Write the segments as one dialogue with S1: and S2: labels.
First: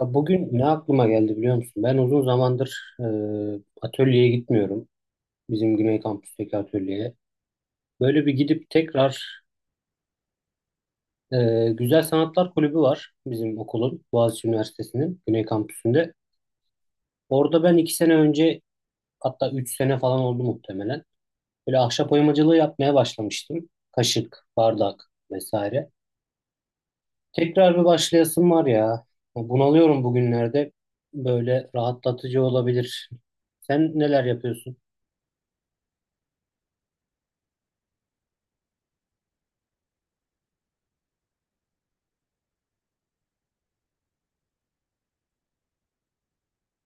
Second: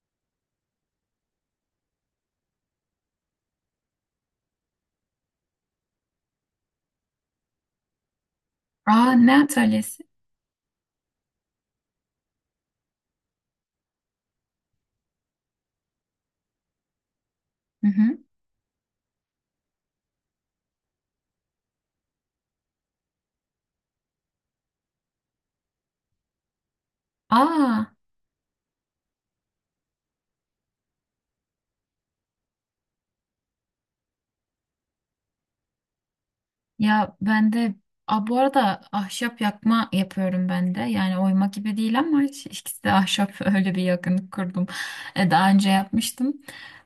S1: Ya bugün ne aklıma geldi biliyor musun? Ben uzun zamandır atölyeye gitmiyorum. Bizim Güney Kampüs'teki atölyeye. Böyle bir gidip
S2: Aa, ne
S1: tekrar
S2: atölyesi?
S1: e, Güzel Sanatlar Kulübü var bizim okulun, Boğaziçi Üniversitesi'nin Güney Kampüsü'nde. Orada ben
S2: Hı
S1: iki sene
S2: hı.
S1: önce, hatta üç sene falan oldu muhtemelen. Böyle ahşap oymacılığı yapmaya başlamıştım. Kaşık, bardak vesaire. Tekrar bir
S2: Aa,
S1: başlayasım var ya. Bunalıyorum bugünlerde. Böyle rahatlatıcı olabilir. Sen neler yapıyorsun?
S2: ya ben de. Aa, bu arada ahşap yakma yapıyorum ben de. Yani oyma gibi değil ama ikisi de ahşap öyle bir yakınlık kurdum. Daha önce yapmıştım.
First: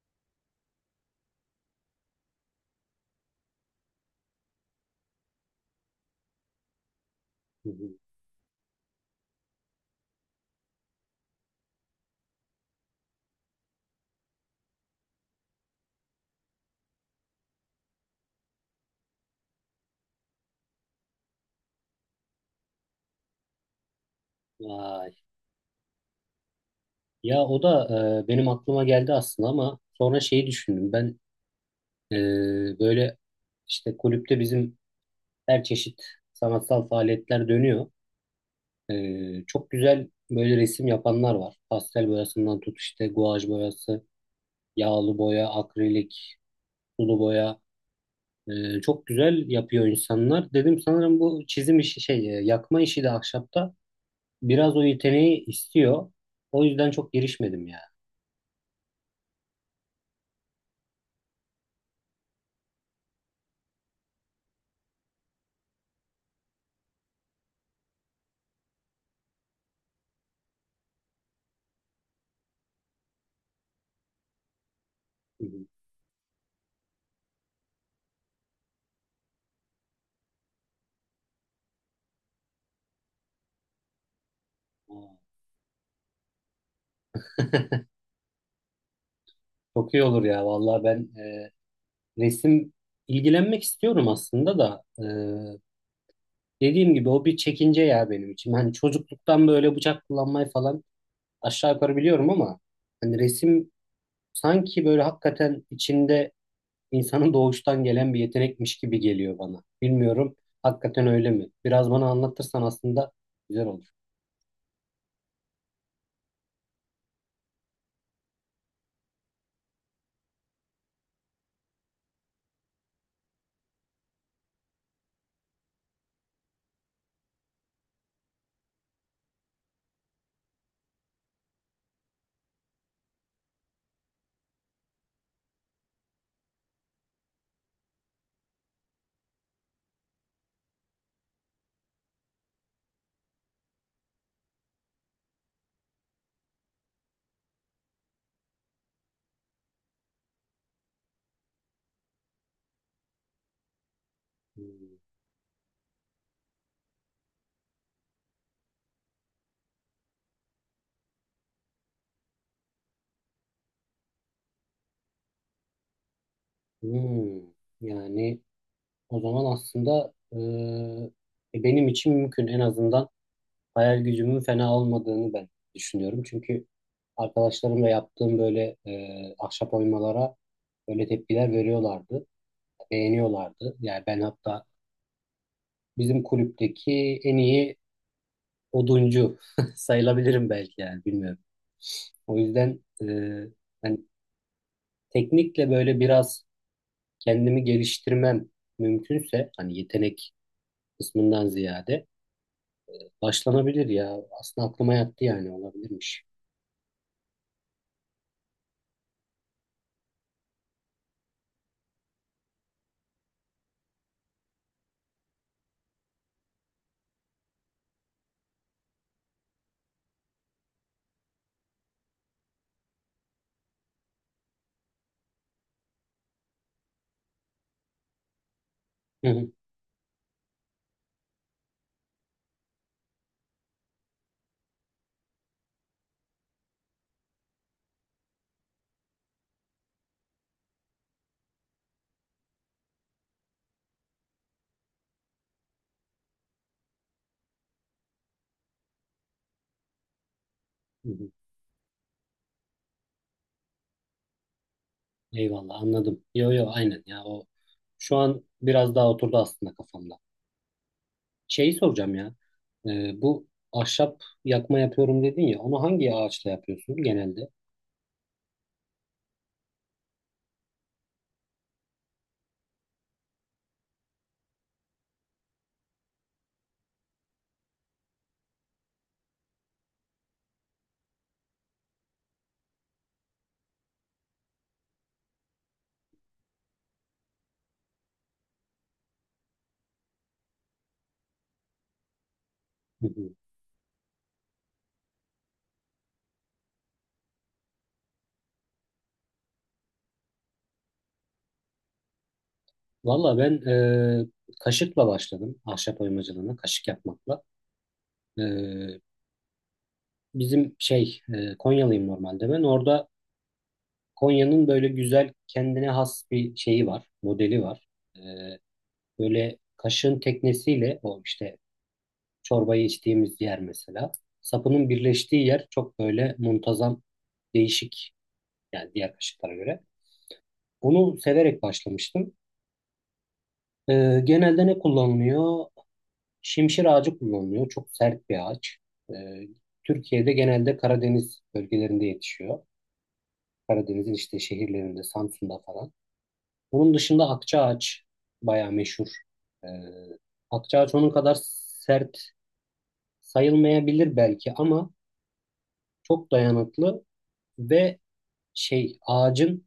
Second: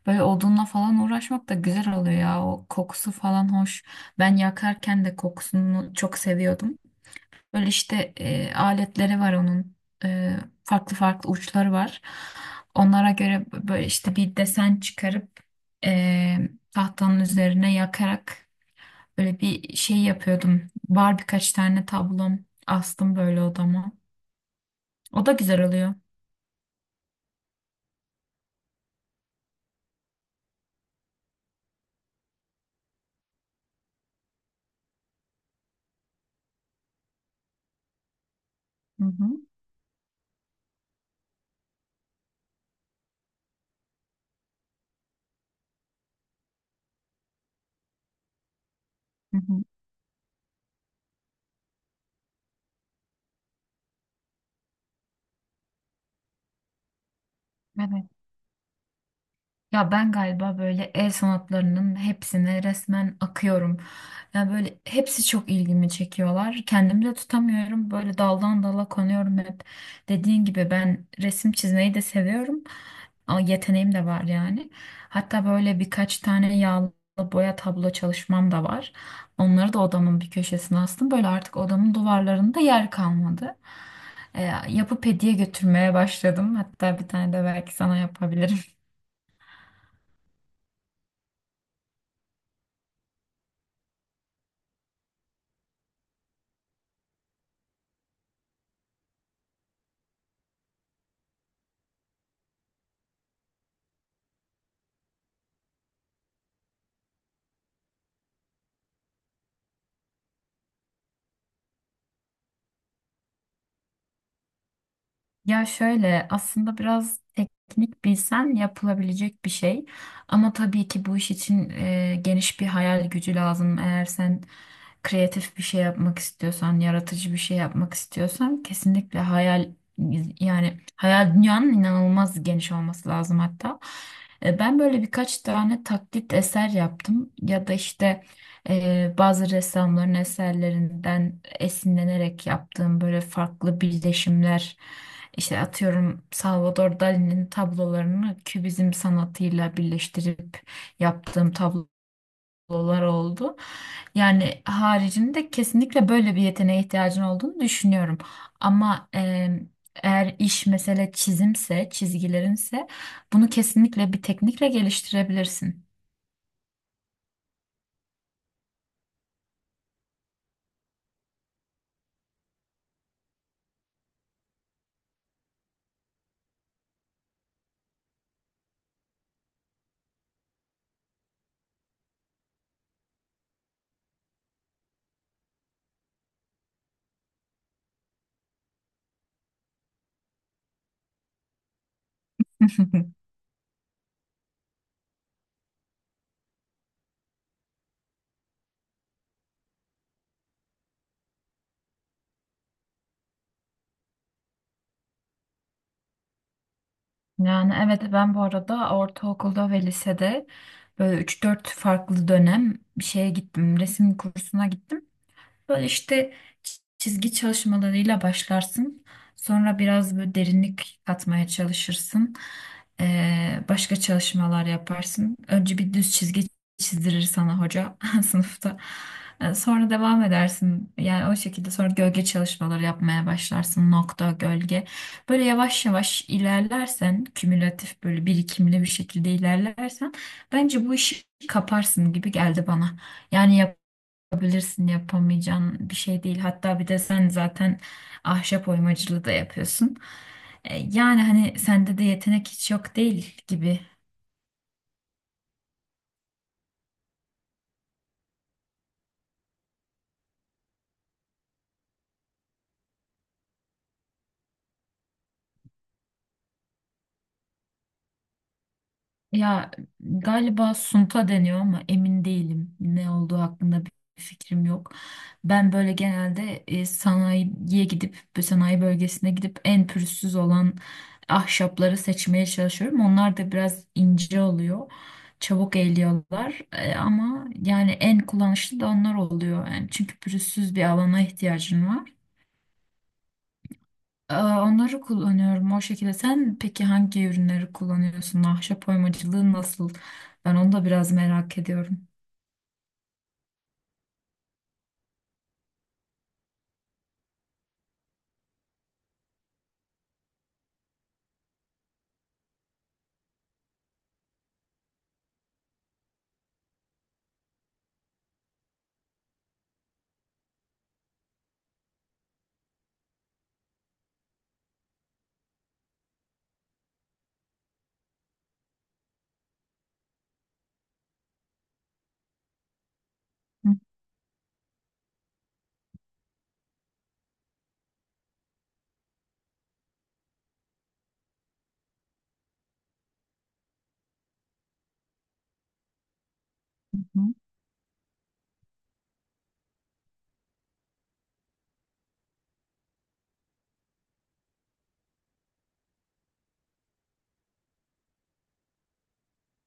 S2: Böyle odunla falan uğraşmak da güzel oluyor ya. O kokusu falan hoş. Ben yakarken de kokusunu çok seviyordum. Böyle
S1: Hı hı.
S2: işte aletleri var onun. E, Farklı farklı uçları var. Onlara göre böyle işte bir desen çıkarıp e, tahtanın üzerine yakarak böyle bir şey yapıyordum. Var birkaç tane tablom, astım böyle odama.
S1: Vay.
S2: O da güzel oluyor.
S1: Ya o da benim aklıma geldi aslında ama sonra şeyi düşündüm. Ben böyle işte kulüpte bizim her çeşit sanatsal faaliyetler dönüyor. E,
S2: Hı hı.
S1: çok güzel böyle resim yapanlar var. Pastel boyasından tut işte guaj boyası, yağlı boya, akrilik, sulu boya. E, çok
S2: Hı
S1: güzel
S2: hı.
S1: yapıyor insanlar. Dedim sanırım bu çizim işi şey yakma işi de ahşapta biraz o yeteneği istiyor. O yüzden çok girişmedim ya.
S2: Evet. Ya ben galiba böyle el sanatlarının hepsine resmen akıyorum. Ya böyle hepsi çok ilgimi çekiyorlar. Kendimi de tutamıyorum. Böyle daldan dala konuyorum hep. Dediğin gibi ben resim çizmeyi de seviyorum. Ama yeteneğim de var yani. Hatta
S1: Hı
S2: böyle birkaç tane yağlı boya tablo çalışmam da var. Onları da odamın bir köşesine astım. Böyle artık odamın duvarlarında yer kalmadı. Yapıp
S1: hı.
S2: hediye götürmeye başladım. Hatta bir tane de belki sana yapabilirim.
S1: Çok iyi olur ya vallahi ben resim ilgilenmek istiyorum aslında da dediğim gibi o bir çekince ya benim için. Hani çocukluktan böyle bıçak kullanmayı falan aşağı yukarı biliyorum ama hani resim sanki böyle hakikaten içinde insanın doğuştan gelen bir yetenekmiş gibi geliyor bana. Bilmiyorum, hakikaten öyle mi? Biraz bana anlatırsan aslında güzel olur.
S2: Ya şöyle, aslında biraz teknik bilsen yapılabilecek bir şey. Ama tabii ki bu iş için geniş bir hayal gücü lazım. Eğer sen kreatif bir şey yapmak istiyorsan, yaratıcı bir şey yapmak istiyorsan kesinlikle hayal, yani hayal dünyanın inanılmaz geniş olması lazım hatta. Ben böyle birkaç tane taklit eser yaptım ya da işte bazı ressamların eserlerinden esinlenerek yaptığım böyle farklı birleşimler, işte atıyorum Salvador Dali'nin tablolarını kübizm sanatıyla birleştirip yaptığım tablolar oldu. Yani
S1: Hmm.
S2: haricinde kesinlikle böyle bir yeteneğe ihtiyacın olduğunu düşünüyorum. Ama eğer iş mesele çizimse, çizgilerinse bunu kesinlikle bir teknikle geliştirebilirsin.
S1: Hmm. Yani o zaman aslında benim için mümkün. En azından hayal gücümün fena olmadığını ben düşünüyorum. Çünkü arkadaşlarımla yaptığım böyle ahşap oymalara böyle tepkiler veriyorlardı, beğeniyorlardı. Yani ben hatta bizim kulüpteki en iyi oduncu sayılabilirim belki, yani bilmiyorum. O yüzden hani teknikle böyle biraz kendimi geliştirmem mümkünse, hani yetenek kısmından ziyade başlanabilir ya. Aslında aklıma yattı, yani olabilirmiş.
S2: Yani evet, ben bu arada ortaokulda ve lisede böyle üç dört farklı dönem bir şeye gittim. Resim kursuna gittim. Böyle işte çizgi çalışmalarıyla başlarsın. Sonra biraz böyle derinlik katmaya çalışırsın. Başka çalışmalar yaparsın. Önce bir düz çizgi çizdirir sana hoca sınıfta.
S1: Hı hı.
S2: Sonra devam edersin. Yani o şekilde sonra gölge çalışmaları yapmaya başlarsın. Nokta, gölge. Böyle yavaş yavaş ilerlersen, kümülatif böyle birikimli bir şekilde ilerlersen bence bu işi kaparsın gibi geldi bana. Yani yapabilirsin, yapamayacağın bir şey değil. Hatta bir de sen zaten ahşap oymacılığı da yapıyorsun.
S1: Hı
S2: Yani
S1: hı.
S2: hani sende de yetenek hiç yok değil gibi.
S1: Eyvallah, anladım. Yo yo, aynen ya, o şu an biraz daha oturdu aslında kafamda. Şeyi soracağım ya. Bu ahşap yakma yapıyorum dedin ya. Onu hangi ağaçla yapıyorsun genelde?
S2: Ya galiba sunta deniyor ama emin değilim. Ne olduğu hakkında bir fikrim yok. Ben böyle genelde sanayiye gidip, sanayi bölgesine gidip en pürüzsüz olan ahşapları seçmeye çalışıyorum. Onlar da biraz ince oluyor. Çabuk eğiliyorlar. Ama yani en kullanışlı da onlar oluyor. Yani çünkü pürüzsüz bir alana ihtiyacın var.
S1: Hı hı.
S2: Aa, onları kullanıyorum o şekilde. Sen peki hangi ürünleri kullanıyorsun? Ahşap oymacılığı nasıl? Ben onu da biraz merak ediyorum.
S1: Valla ben kaşıkla başladım ahşap oymacılığına, kaşık yapmakla. E, Bizim şey Konyalıyım normalde ben. Orada Konya'nın böyle güzel kendine has bir şeyi var, modeli var. E, böyle kaşığın teknesiyle, o işte çorbayı içtiğimiz yer mesela. Sapının birleştiği yer çok böyle muntazam, değişik yani, diğer kaşıklara göre. Onu severek başlamıştım.
S2: Hı
S1: Genelde ne kullanılıyor? Şimşir ağacı kullanılıyor. Çok sert bir ağaç. Ee, Türkiye'de genelde Karadeniz bölgelerinde yetişiyor. Karadeniz'in işte şehirlerinde, Samsun'da falan. Onun dışında
S2: hı.
S1: akça ağaç bayağı meşhur. Ee, akça ağaç onun kadar sert sayılmayabilir belki ama çok dayanıklı ve şey, ağacın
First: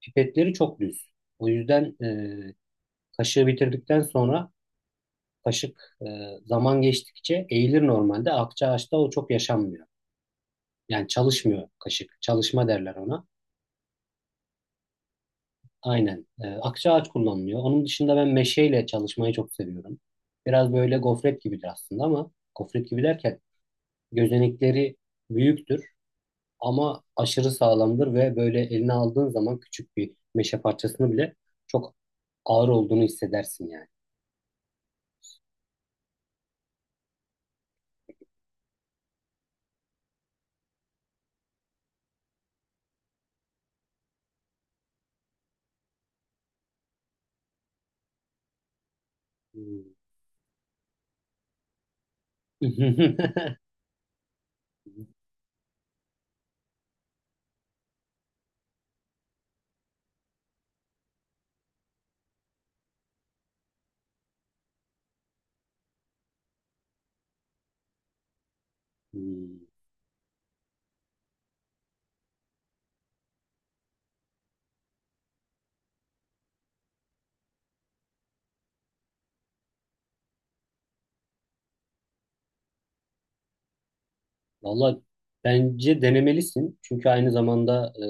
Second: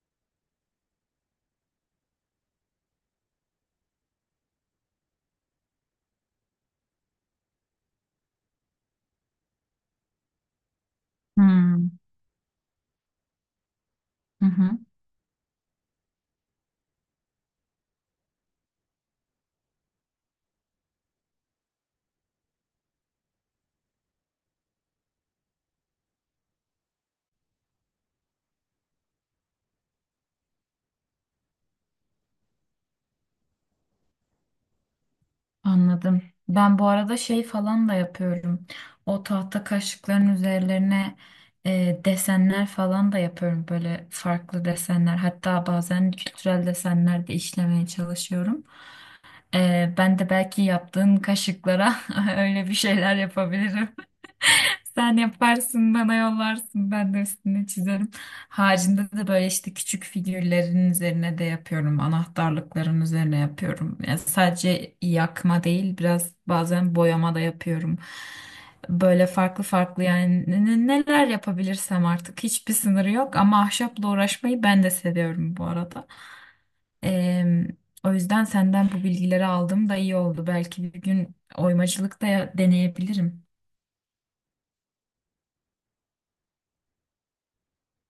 S1: pipetleri çok düz. O yüzden e, kaşığı bitirdikten sonra kaşık zaman geçtikçe eğilir normalde. Akça ağaçta o çok yaşanmıyor. Yani çalışmıyor
S2: Hmm,
S1: kaşık. Çalışma derler ona.
S2: hı hı.
S1: Aynen. E, akça ağaç kullanılıyor. Onun dışında ben meşeyle çalışmayı çok seviyorum. Biraz böyle gofret gibidir aslında, ama gofret gibi derken gözenekleri büyüktür. Ama aşırı sağlamdır ve böyle eline aldığın zaman küçük bir meşe parçasını bile çok ağır olduğunu hissedersin yani.
S2: Anladım. Ben bu arada şey falan da yapıyorum. O tahta kaşıkların üzerlerine desenler falan da yapıyorum. Böyle farklı desenler. Hatta bazen kültürel desenler de işlemeye çalışıyorum.
S1: Hmm.
S2: Ben de belki yaptığın kaşıklara öyle bir şeyler yapabilirim. Sen yaparsın, bana yollarsın, ben de üstüne çizerim. Haricinde de böyle işte küçük figürlerin üzerine de yapıyorum, anahtarlıkların üzerine yapıyorum. Yani sadece yakma değil, biraz bazen boyama da yapıyorum. Böyle
S1: Hmm.
S2: farklı farklı, yani neler yapabilirsem artık, hiçbir sınırı yok, ama ahşapla uğraşmayı ben de seviyorum bu arada. Em, O yüzden senden bu bilgileri aldım da iyi oldu. Belki bir gün oymacılık da deneyebilirim.
S1: Valla bence denemelisin. Çünkü aynı zamanda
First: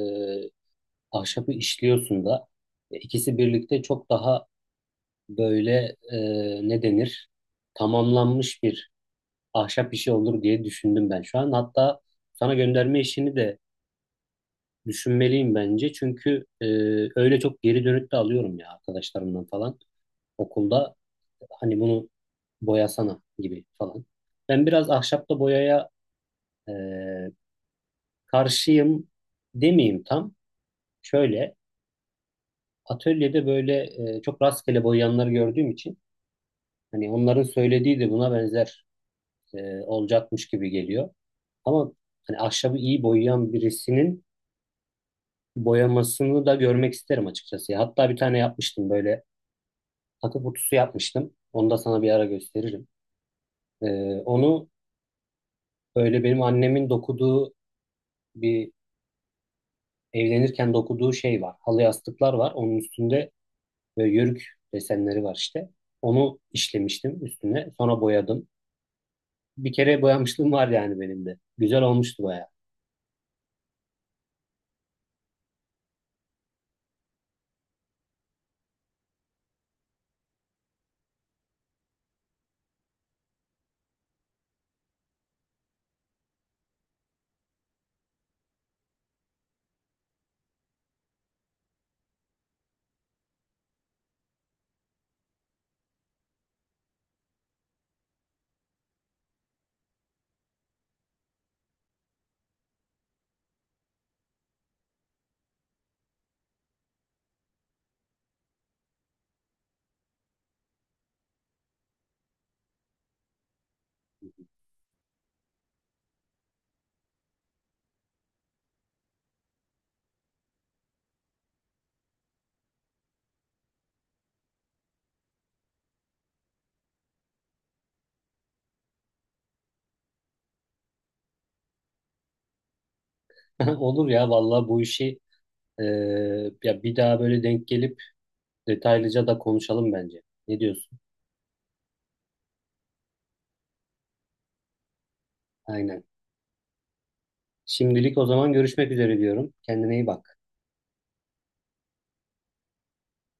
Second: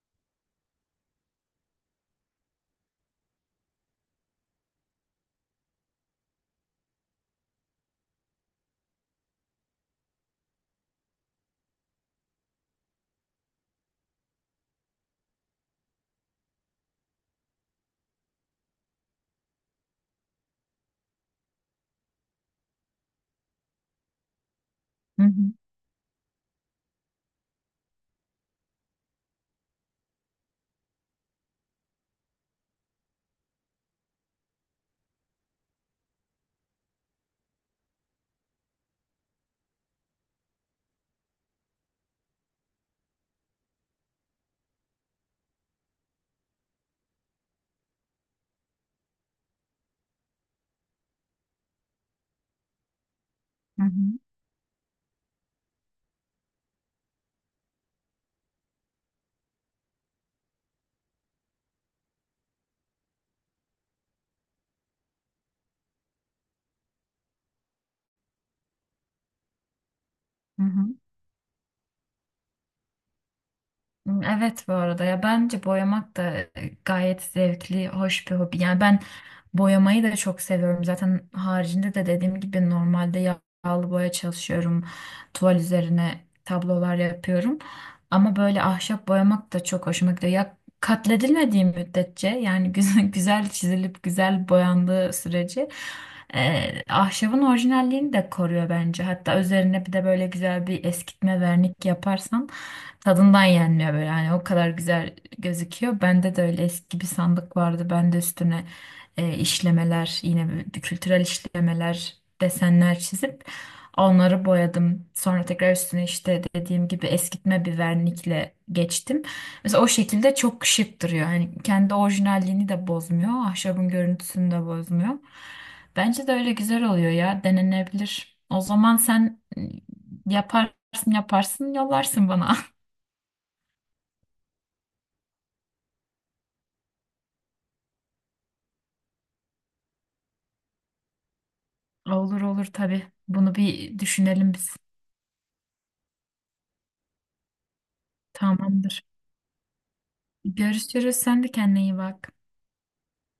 S1: ahşabı işliyorsun da. E, İkisi birlikte çok daha böyle, e, ne denir? Tamamlanmış bir ahşap işi olur diye düşündüm ben şu an. Hatta sana gönderme işini de düşünmeliyim bence çünkü öyle çok geri dönüt de alıyorum ya arkadaşlarımdan falan okulda, hani bunu boyasana gibi falan. Ben biraz
S2: Hı hı.
S1: ahşapla boyaya e, karşıyım demeyeyim tam. Şöyle atölyede böyle çok rastgele boyayanları gördüğüm için hani onların söylediği de buna benzer olacakmış gibi geliyor. Ama hani ahşabı iyi boyayan birisinin boyamasını da görmek isterim açıkçası. Hatta bir tane yapmıştım böyle, takı kutusu yapmıştım. Onu da sana bir ara gösteririm.
S2: Hı hı.
S1: Onu böyle benim annemin dokuduğu bir, evlenirken dokuduğu şey var. Halı yastıklar var. Onun üstünde böyle yörük desenleri var işte. Onu işlemiştim üstüne. Sonra boyadım. Bir kere boyamışlığım
S2: Hı
S1: var
S2: hı.
S1: yani benim de. Güzel olmuştu bayağı.
S2: Hmm, evet. Bu arada ya bence boyamak da gayet zevkli, hoş bir hobi. Yani ben boyamayı da çok seviyorum. Zaten haricinde de dediğim gibi normalde yağlı boya çalışıyorum. Tuval üzerine tablolar yapıyorum. Ama böyle ahşap boyamak da çok hoşuma gidiyor. Ya katledilmediği müddetçe yani güzel, güzel çizilip güzel boyandığı sürece ahşabın orijinalliğini de koruyor bence. Hatta üzerine bir de böyle güzel bir eskitme vernik yaparsan tadından yenmiyor böyle, hani o kadar güzel gözüküyor. Bende de öyle eski bir sandık vardı. Ben de üstüne işlemeler, yine kültürel işlemeler, desenler çizip onları boyadım. Sonra tekrar üstüne işte dediğim gibi eskitme bir vernikle geçtim. Mesela o şekilde çok şık duruyor. Hani kendi orijinalliğini de bozmuyor. Ahşabın görüntüsünü de bozmuyor. Bence de öyle güzel oluyor ya. Denenebilir. O zaman sen yaparsın, yollarsın bana.
S1: Olur ya vallahi, bu işi e, ya bir daha böyle denk gelip detaylıca da konuşalım bence. Ne diyorsun?
S2: Olur olur, tabii. Bunu bir düşünelim biz.
S1: Aynen. Şimdilik o zaman görüşmek
S2: Tamamdır.
S1: üzere diyorum. Kendine iyi bak.
S2: Görüşürüz. Sen de kendine iyi bak.